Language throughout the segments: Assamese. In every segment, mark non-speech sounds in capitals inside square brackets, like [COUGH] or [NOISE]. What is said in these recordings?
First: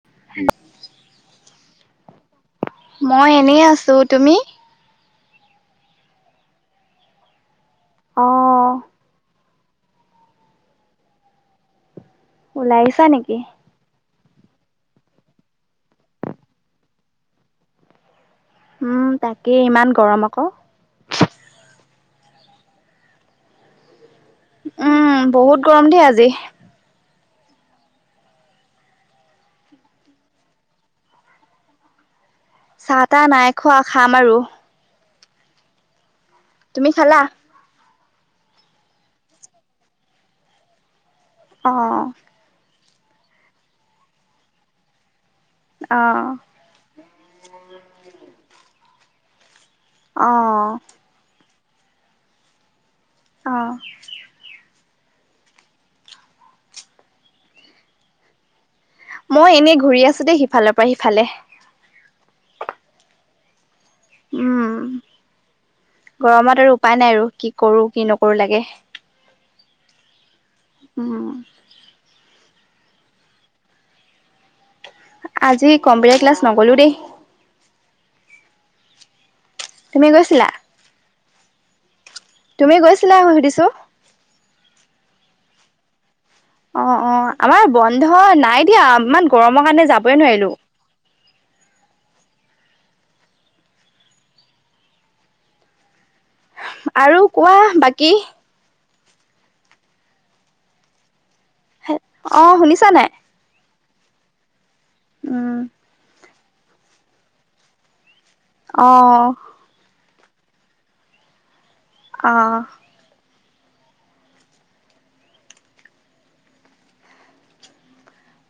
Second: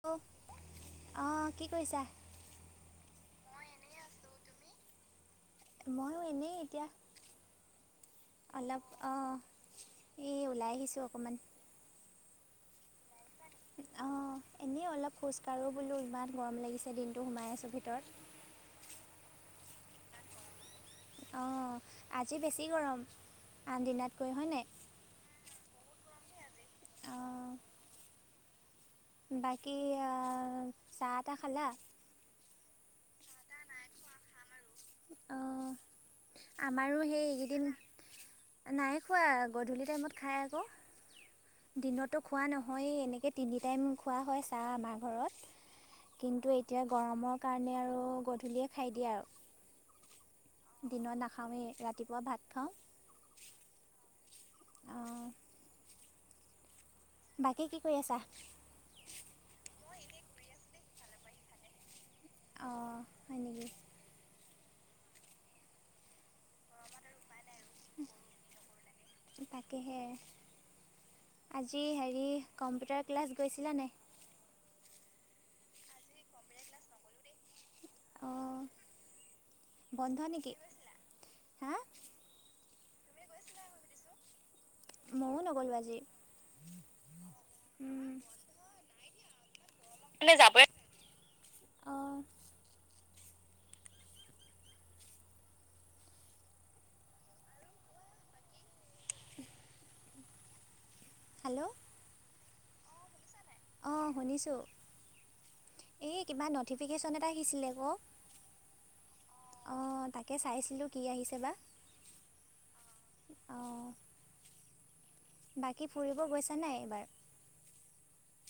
হেল্ল' অ, কি কৰিছা? মই এনেই আছো তুমি? ময়ো এনেই এতিয়া অ', অলপ অ। এই ওলাই আহিছোঁ অকমান। ওলাই আহিছা নেকি। অ'। অ', এনেই অলপ খোজকাঢ়ো বোলো ইমান গৰম লাগিছে দিনটো সোমাই আছোঁ ভিতৰত উম তাকে ইমান গৰম আকৌ। অ, আজি বেছি গৰম আন দিনত উম বহুত গৰম দেই আজি। অঁ বাকী চাহ তাহ খালা? চাহ তাহ নাই খোৱা খাম আৰু। অ, তুমি আমাৰো সেই খালা? এইকেইদিন নাই খোৱা গধূলি টাইমত খায় আকৌ অ', দিনতো খোৱা নহয়। হয় এনেকৈ তিনি টাইম খোৱা হয় চাহ আমাৰ ঘৰত। অ', কিন্তু এতিয়া গৰমৰ কাৰণে আৰু গধূলিয়ে খাই দিয়ে আৰু। অ', দিনত নাখাওঁৱেই ৰাতিপুৱা ভাত খাওঁ। অ'। বাকী কি কৰি আছা? মই এনেই ঘূৰি আছো দেই সিফালৰ পৰা সিফালে। অঁ হয় নেকি। উম গৰমত আৰু উপায় নাই আৰু কি কৰোঁ কি নকৰোঁ লাগে। কিহে উম, আজি হেৰি কম্পিউটাৰ ক্লাছ গৈছিলানে? আজি কম্পিউটাৰ ক্লাছ নগলো দেই। অঁ তুমি বন্ধ গৈছিলা? নেকি হা তুমি গৈছিলা সুধিছো। মইও নগ'লো আজি। অ - অ আমাৰ বন্ধ নাই দিয়া ইমান গৰমৰ কাৰণে যাবই নোৱাৰিলো। অ', আৰু কোৱা বাকী? [INAUDIBLE] অ, শুনিছা নাই। অ, শুনিছো। উম, এই কিবা ন'টিফিকেশ্যন এটা আহিছিলে। অ, অ, তাকে চাইছিলো কি আহিছে বা অ', অ', বাকী ফুৰিব গৈছা নাই এইবাৰ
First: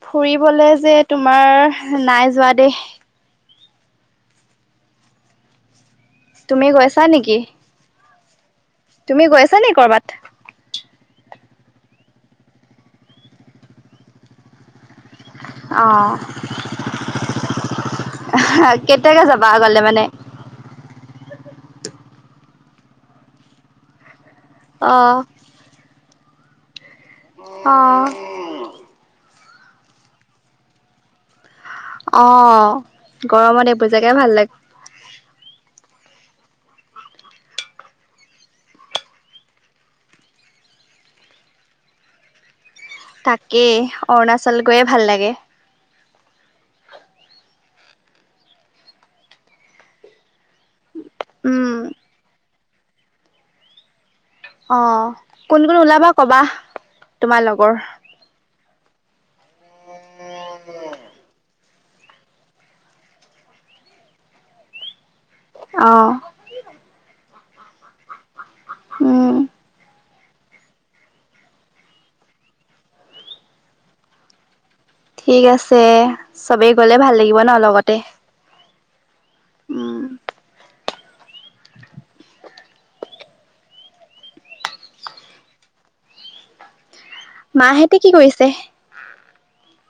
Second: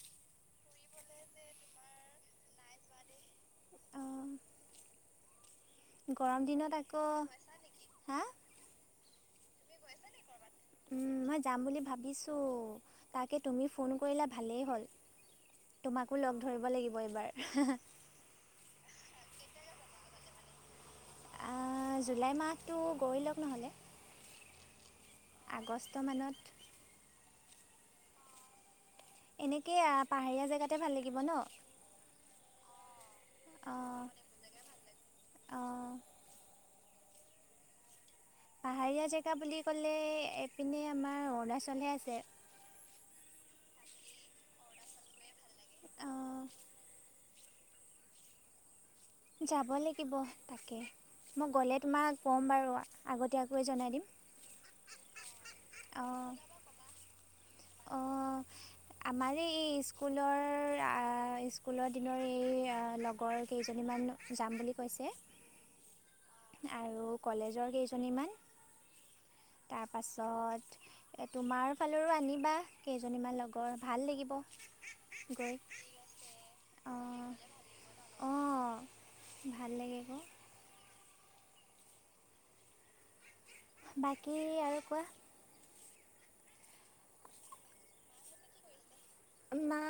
ফুৰিবলে যে তোমাৰ নাই যোৱা দেই। অঁ গৰম তুমি দিনত গৈছা আকৌ নেকি হা তুমি গৈছা নে কৰ'বাত। মই যাম বুলি ভাবিছো তাকে তুমি ফোন কৰিলা ভালেই হ'ল। অ, তোমাকো লগ ধৰিব লাগিব এইবাৰ কেতিয়াকে যাবা আগলে মা [UNINTELLIGIBLE] [UNINTELLIGIBLE] জুলাই মাহটো গৈ লওক নহ'লে। অ আগষ্ট মানত। অহ', এনেকে পাহাৰীয়া জেগাতে ভাল লাগিব ন। অ, গৰমত এইবোৰ অঁ জেগাই ভাল লা [UNINTELLIGIBLE] অঁ পাহাৰীয়া জেগা বুলি ক'লে এইপিনে আমাৰ অৰুণাচলহে আছে। তাকেই অৰুণাচল গৈয়ে ভাল লাগে। অ', যাব লাগিব তাকে মই গ'লে উম তোমাক ক'ম বাৰু। আগতীয়াকৈয়ে জনাই দিম। অ, কোন - কোন ওলাবা অঁ কবা তোমাৰ লগৰ। আমাৰ এই স্কুলৰ আ ইস [UNINTELLIGIBLE] কুলৰ দিনৰ এই লগৰ কেইজনীমান যাম বুলি কৈছে। অ', আৰু কলেজৰ কেইজনীমান উম, পাছত তোমাৰ ফালৰো আনিবা কেইজনীমান লগৰ ভাল লাগিব। ঠিক গৈ আছে চবেই গলে ভাল অঁ লাগিব ন লগতে। অঁ ভাল উম, লাগিব। বাকী আৰু কোৱা। মাহেতে কি কৰিছে। মা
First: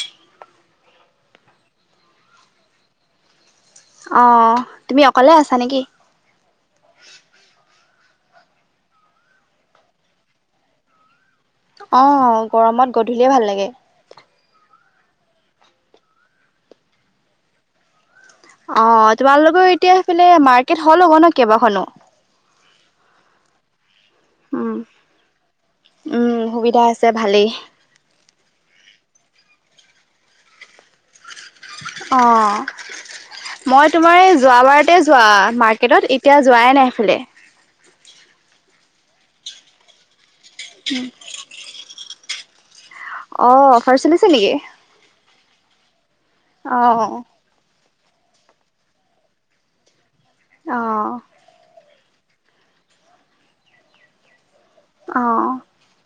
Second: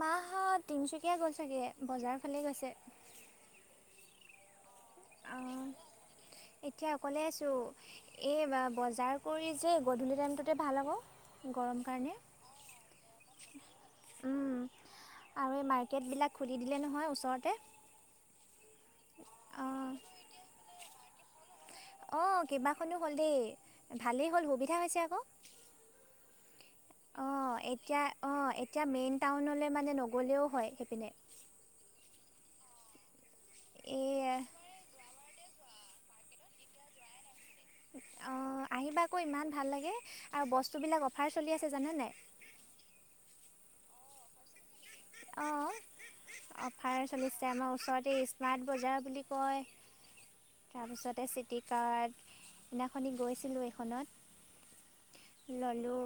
মাহত তিনচুকীয়া গল চাগে বজাৰ ফালে গৈছে। অ', তুমি অকলে অ, আছা নেকি? এতিয়া অকলে আছো। এই বা বজাৰ কৰি যে গধূলি টাইমটোতে ভাল হ'ব। অহ', গৰমত গধূলিয়ে ভাল লাগে। আৰু এই মাৰ্কেট বিলাক খুলি দিলে নহয় ওচৰতে। অ' তোমালোকৰ অঁ এতিয়া সিফালে মাৰ্কেট হ'ল অ'ক ন কেইবাখনো। অ' কেইবাখনো হ'লে ভালেই হ'ল উম, সুবিধা হৈছে আকৌ। উম, সুবিধা আছে ভালেই। অ' এতিয়া অ' এতিয়া মেইন টাউনলৈ মানে নগ'লেও হয় সেইপিনে অ' মই তোমাৰ এই যোৱাবাৰতে যোৱা মা কেইটাত এতিয়া যোৱাই নাই সিফালে অ' আহিবা আকৌ ইমান ভাল লাগে আৰু বস্তু বিলাক অফাৰ চলি আছে জানেনে নাই? অ' অফাৰ চলিছে নেকি? অ' অফাৰ অ', চলিছে আমাৰ ওচৰত দি স্মাৰ্ট বজাৰ বুলি কয়। অ', তাৰপিছতে চিটি কাৰ্ড সিদিনাখনি গৈছিলোঁ অ'। এইখনত ললোঁ।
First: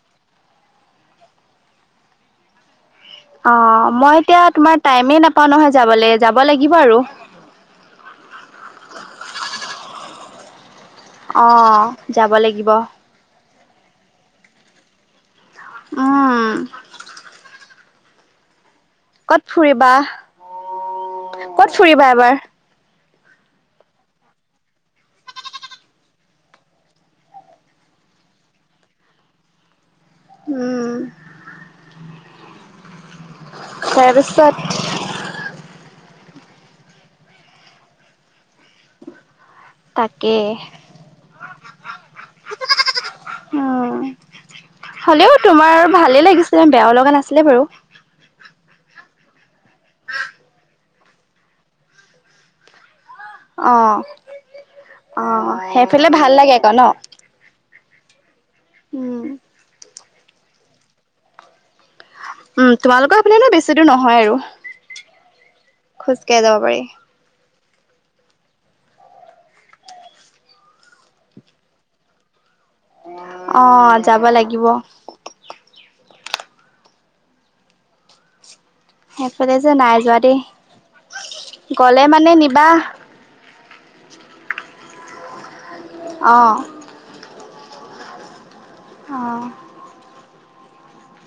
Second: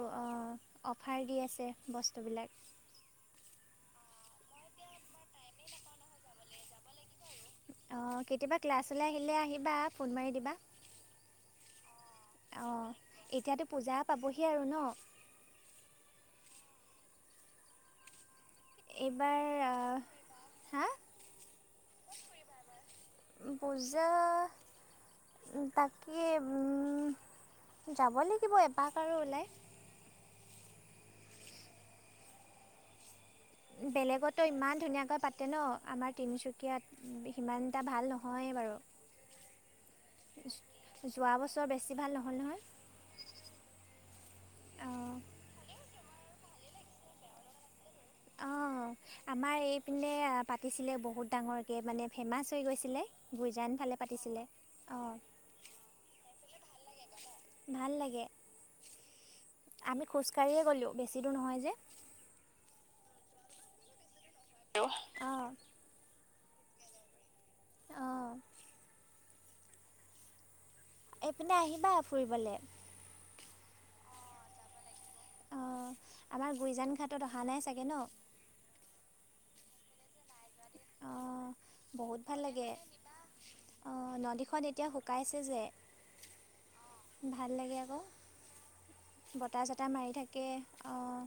অফাৰ দি আছে বস্তুবিলাক। অ' মই এতিয়া তোমাৰ টাইমে নাপাওঁ নহয় যাবলৈ যাব লাগিব আৰু অ' কেতিয়াবা ক্লাছলে আহিলে আহিবা। ফোন মাৰি দিবা। অ' যাব লাগিব। অঁ এতিয়াতো পূজা পাবহি আৰু ন। উম। এইবাৰ ক'ত ফুৰিবা? হা ক'ত ফুৰিবা এবাৰ? পূজা তাকে, উম যাব লাগিব এপাক আৰু ওলাই। উম। বেলেগতো তাৰপিছত ইমান ধুনীয়াকৈ পাতে ন, আমাৰ তিনিচুকীয়াত সিমানটা ভাল নহয় তাকে বাৰু। যোৱা বছৰ বেছি ভাল নহল নহয়। উম, অঁ হ'লেও তোমাৰ ভালে লাগিছিলে, বেয়াও লগা নাছিলে বাৰু। অ', আমাৰ এইপিনে পাতিছিলে বহুত ডাঙৰকৈ মানে, ফেমাচ হৈ গৈছিলে। গুইজান ফালে অ', পাতিছিলে অঁ অ', সেইফালে ভাল লাগে আকৌ ন? ভাল লাগে। উম। আমি খোজকাঢ়িয়ে গ'লো, বেছি দূৰ নহয় যে। উম, তোমালোকৰ হেফালেনো বেছি দূৰ নহয় আৰু। [UNINTELLIGIBLE] অ'। খোজ কাঢ়ি যাব পাৰি। অঁ এইপিনে আহিবা ফুৰিবলে। অ', যাব লাগিব। অঁ আমাৰ গুইজান ঘাটত অহা নাই চাগে ন? সেইফালে যে নাই যোৱা দেই। অ', গ'লে বহুত মানে ভাল নিবা লাগে। অ', ন দিন [UNINTELLIGIBLE] এতিয়া শুকাই আছে যে অ'। ভাল লাগে আকৌ, অ', বতাহ চতাহ মাৰি থাকে অ'।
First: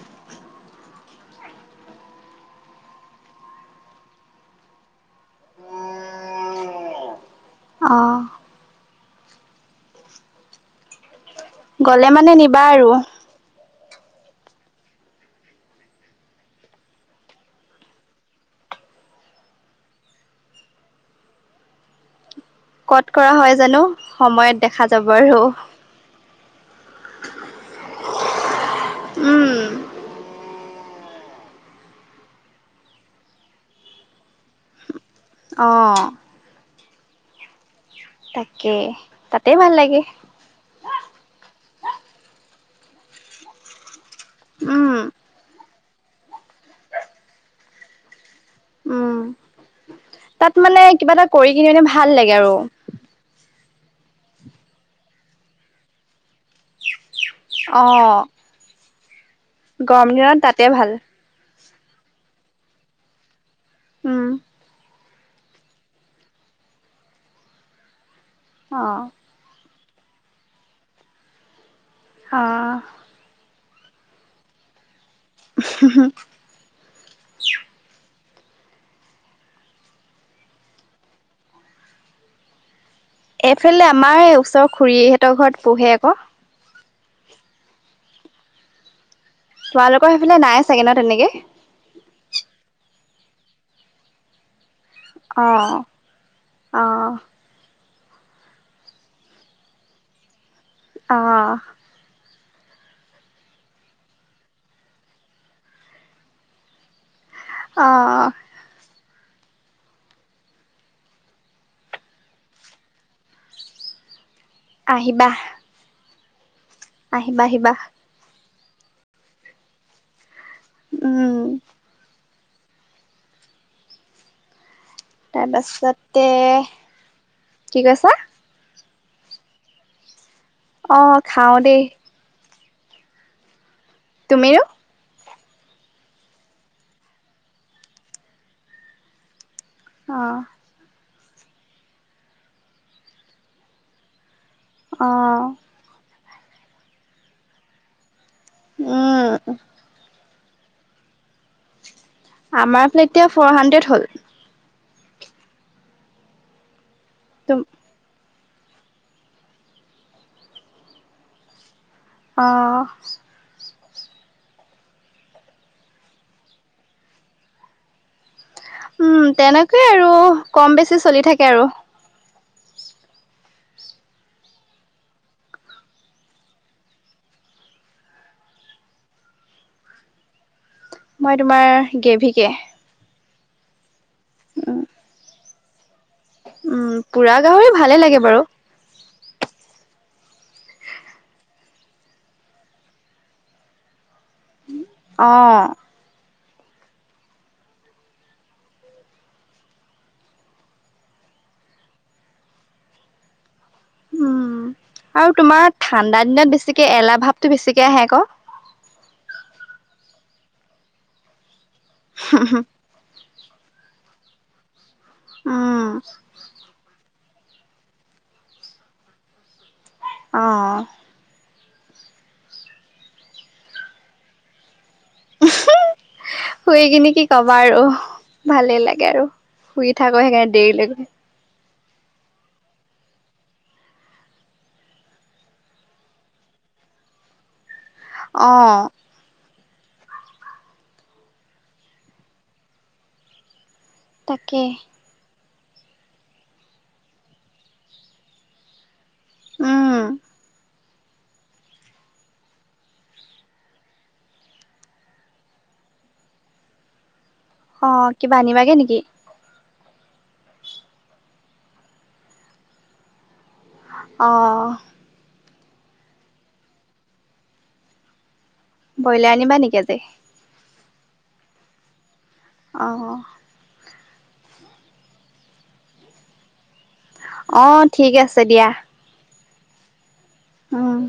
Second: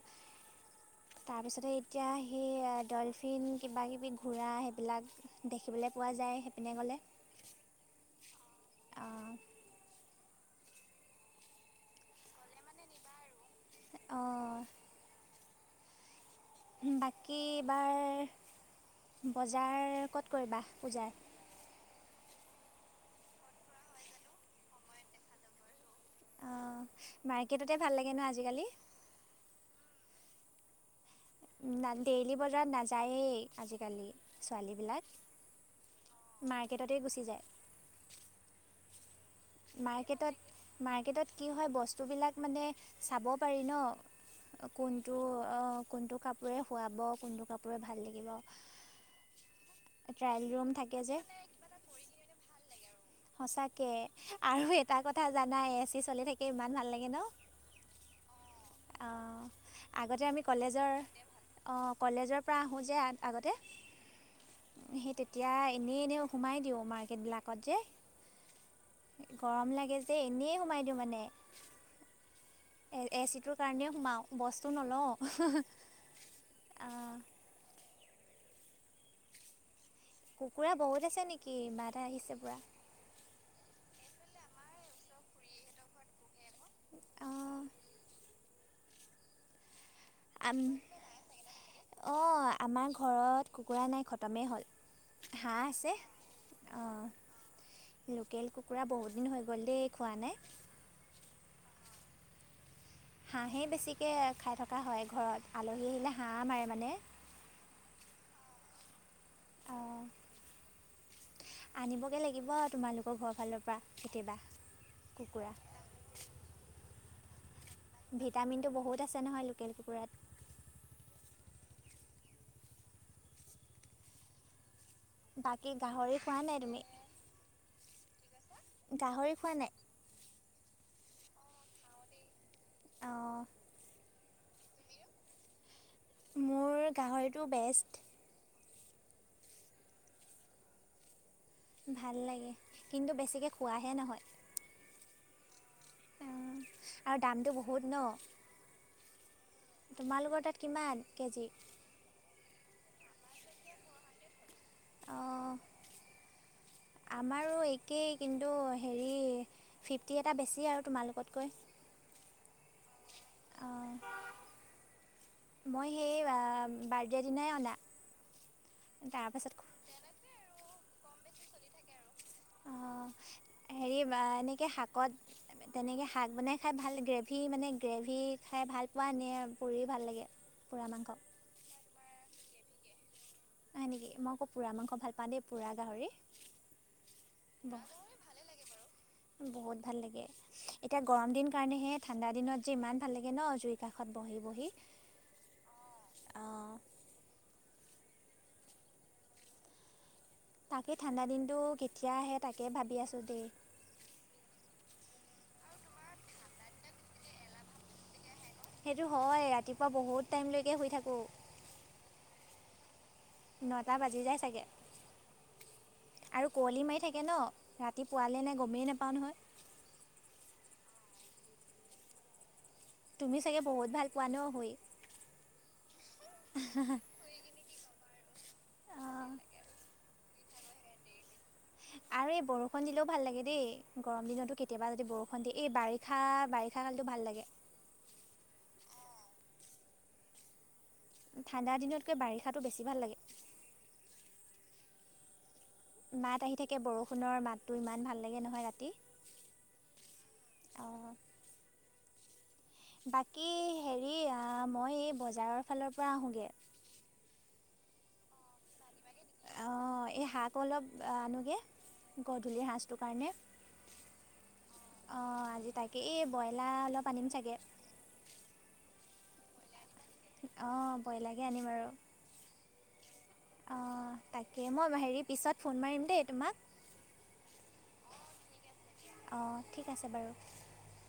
তাৰ পিছতে এতিয়া সেই ডলফিন কিবা কিবি ঘোৰা সেইবিলাক দেখিবলৈ পোৱা যায় সেইপিনে গ'লে। অহ। অঁ গলে মানে নিবা আৰু। অ'। বাকী বাৰ বজাৰ ক'ত কৰিবা পূজাৰ? ক'ত কৰা হয় জানো, সময়ত দেখা যাব আৰু। অঁ মাৰ্কেটতে ভাল লাগে ন আজিকালি? উম। না ডেইলী বজাৰত নাযায়েই আজিকালি ছোৱালী বিলাক। অঁ। তাতেই গুচি যায়। তাকে তাত মাৰ্কেটত-মাৰ্কেটত কি হয় বস্তু বিলাক মানে চাব পাৰি ন? উম কোনটো অ' কোনটো কাপোৰে শোৱাব কোনটো কাপোৰে ভাল লাগিব। উম ট্ৰায়েল তাত ৰুম মানে থাকে কিবা যে এটা কৰি কিনি এনে ভাল লাগে আৰু সচাকে আৰু এটা কথা জানা এ চি চলি থাকে ইমান ভাল লাগে ন? অঁ। অঁ গৰম আগতে আমি দিনত তাতে কলেজৰ ভাল। অঁ কলেজৰ পৰা আহোঁ যে আগতে উম সেই তেতিয়া এনেই এনেই সোমাই দিওঁ মাৰ্কেটবিলাকত যে অ গৰম লাগে যে এনেই সোমাই দিওঁ মানে। অহ। কাৰণে সোমাওঁ, বস্তু নলওঁ আ কুকুৰা বহুত আছে নেকি, বাধা আহিছে পুৰা। এইফালে আমাৰ ওচৰৰ খুৰীহঁতৰ ঘৰত পূহে আকৌ। অ'। তোমালোকৰ সেইফালে আম নাই চাগে ন তেনেকে? অঁ আমাৰ ঘৰত কুকুৰা নাই, খতমেই হ'ল। অ হাঁহ আছে অ অ', লোকেল কুকুৰা বহুত দিন হৈ গ'ল দেই খোৱা নাই। অ'। হাঁহেই বেছিকৈ খাই থকা হয় ঘৰত, আলহী আহিলে হাঁহ মাৰে মানে। অ'। অ'। আনিবগে লাগিব আৰু তোমালোকৰ ঘৰ ফালৰ পৰা কেতিয়াবা। আহিবা। কুকুৰা আহিবা, আহিবা। ভিটামিনটো বহুত আছে নহয় লোকেল কুকুৰাত। উম। বাকী গাহৰি তাৰপাছতে, খোৱা নাই তুমি কি কৈছা? গাহৰি খোৱা নাই? অহ' খাওঁ দেই। অহ' তুমিয়েও মোৰ গাহৰিটো বেষ্ট। আহ। ভাল লাগে। কিন্তু, বেছিকে খোৱাহে নহয়। অহ' উম, আৰু দামটো বহুত ন। উম তোমালোকৰ তাত কিমান কেজি? আমাৰ ফালে এতিয়া ফ'ৰ হাণ্ড্ৰেড হ'ল। অঁ আমাৰো একেই। কিন্তু, হেৰি ফিফটি এটা বেছি আৰু তোমালোকতকৈ। অহ' অ' মই সেই বাৰ্থডে দিনাই অনা উম, তাৰপাছত তেনেকৈয়ে আৰু কম বেছি চলি থাকে আৰু অ' হেৰি কিবা এনেকে শাকত তেনেকে শাক বনাই খাই ভাল লাগে সি মানে গ্ৰেভি মানে গ্ৰেভি খাই ভাল [UNINTELLIGIBLE] এনে পঢ়ি ভাল লাগে। পোৰা মাংস মই তোমাৰ, গেভীকে। হয় নেকি, মই আকৌ পোৰা মাংস ভাল পাওঁ দেই, পোৰা গাহৰি। উম, পুৰা গাহৰি ভালে লাগে বাৰু। বহুত ভাল লাগে এতিয়া গৰম দিন কাৰণেহে, ঠাণ্ডা দিনত যে ইমান ভাল লাগে ন জুই কাস তাত বহি বহি অ', অঁ তাকেই ঠাণ্ডা দিনটো কেতিয়া আহে তাকে ভাবি আছোঁ দেই। উম, আৰু তোমাৰ ঠাণ্ডা দিনত বেছিকে এলাহ ভাৱটো বেছিকে আহে আকৌ। সেইটো হয়, ৰাতিপুৱা বহুত টাইমলৈকে শুই থাকোঁ। হু হু। নটা বাজি যায় চাগে। উম, আৰু কুঁৱলী মাৰি থাকে [UNINTELLIGIBLE] ন', ৰাতিপুৱালে নে গমেই নেপাওঁ নহয়। অ'। তুমি চাগে বহুত ভাল পোৱা ন শুই? শুই কিনি কি কবা আৰু। ভালেই অ লাগে আৰু শুই থাকো সেইকাৰণে দেৰিলৈকে। আ আৰু এই বৰষুণ দিলেও ভাল লাগে দেই, গৰম দিনতো কেতিয়াবা যদি বৰষুণ দিয় এই বাৰিষা বাৰিষা কালতো ভাল। লাগে। অঁ ঠাণ্ডা দিনতকৈ বাৰিষাটো বেছি ভাল লাগে। তাকে মাত আহি থাকে বৰষুণৰ মাতটো ইমান ভাল লাগে নহয় ৰাতি। উম অঁ বাকী হেৰি আ মই এই বজাৰৰ ফালৰ পৰা আহোঁ গৈ। অ কিবা আনিবাগে নেকি? অঁ এই শাক অলপ আনোগৈ গধূলিৰ সাজটোৰ কাৰণে। অঁ অঁ আজি তাকে এই ব্ৰইলাৰ অলপ আনিম চাগে ব্ৰইলাৰ আনিবা নেকি আজি অঁ ব্ৰইলাকে আনিম আৰু আহ অঁ তাকে মই হেৰি পিছত ফোন কৰিম দেই তোমাক অ ঠিক আছে দিয়া অঁ ঠিক আছে বাৰু উম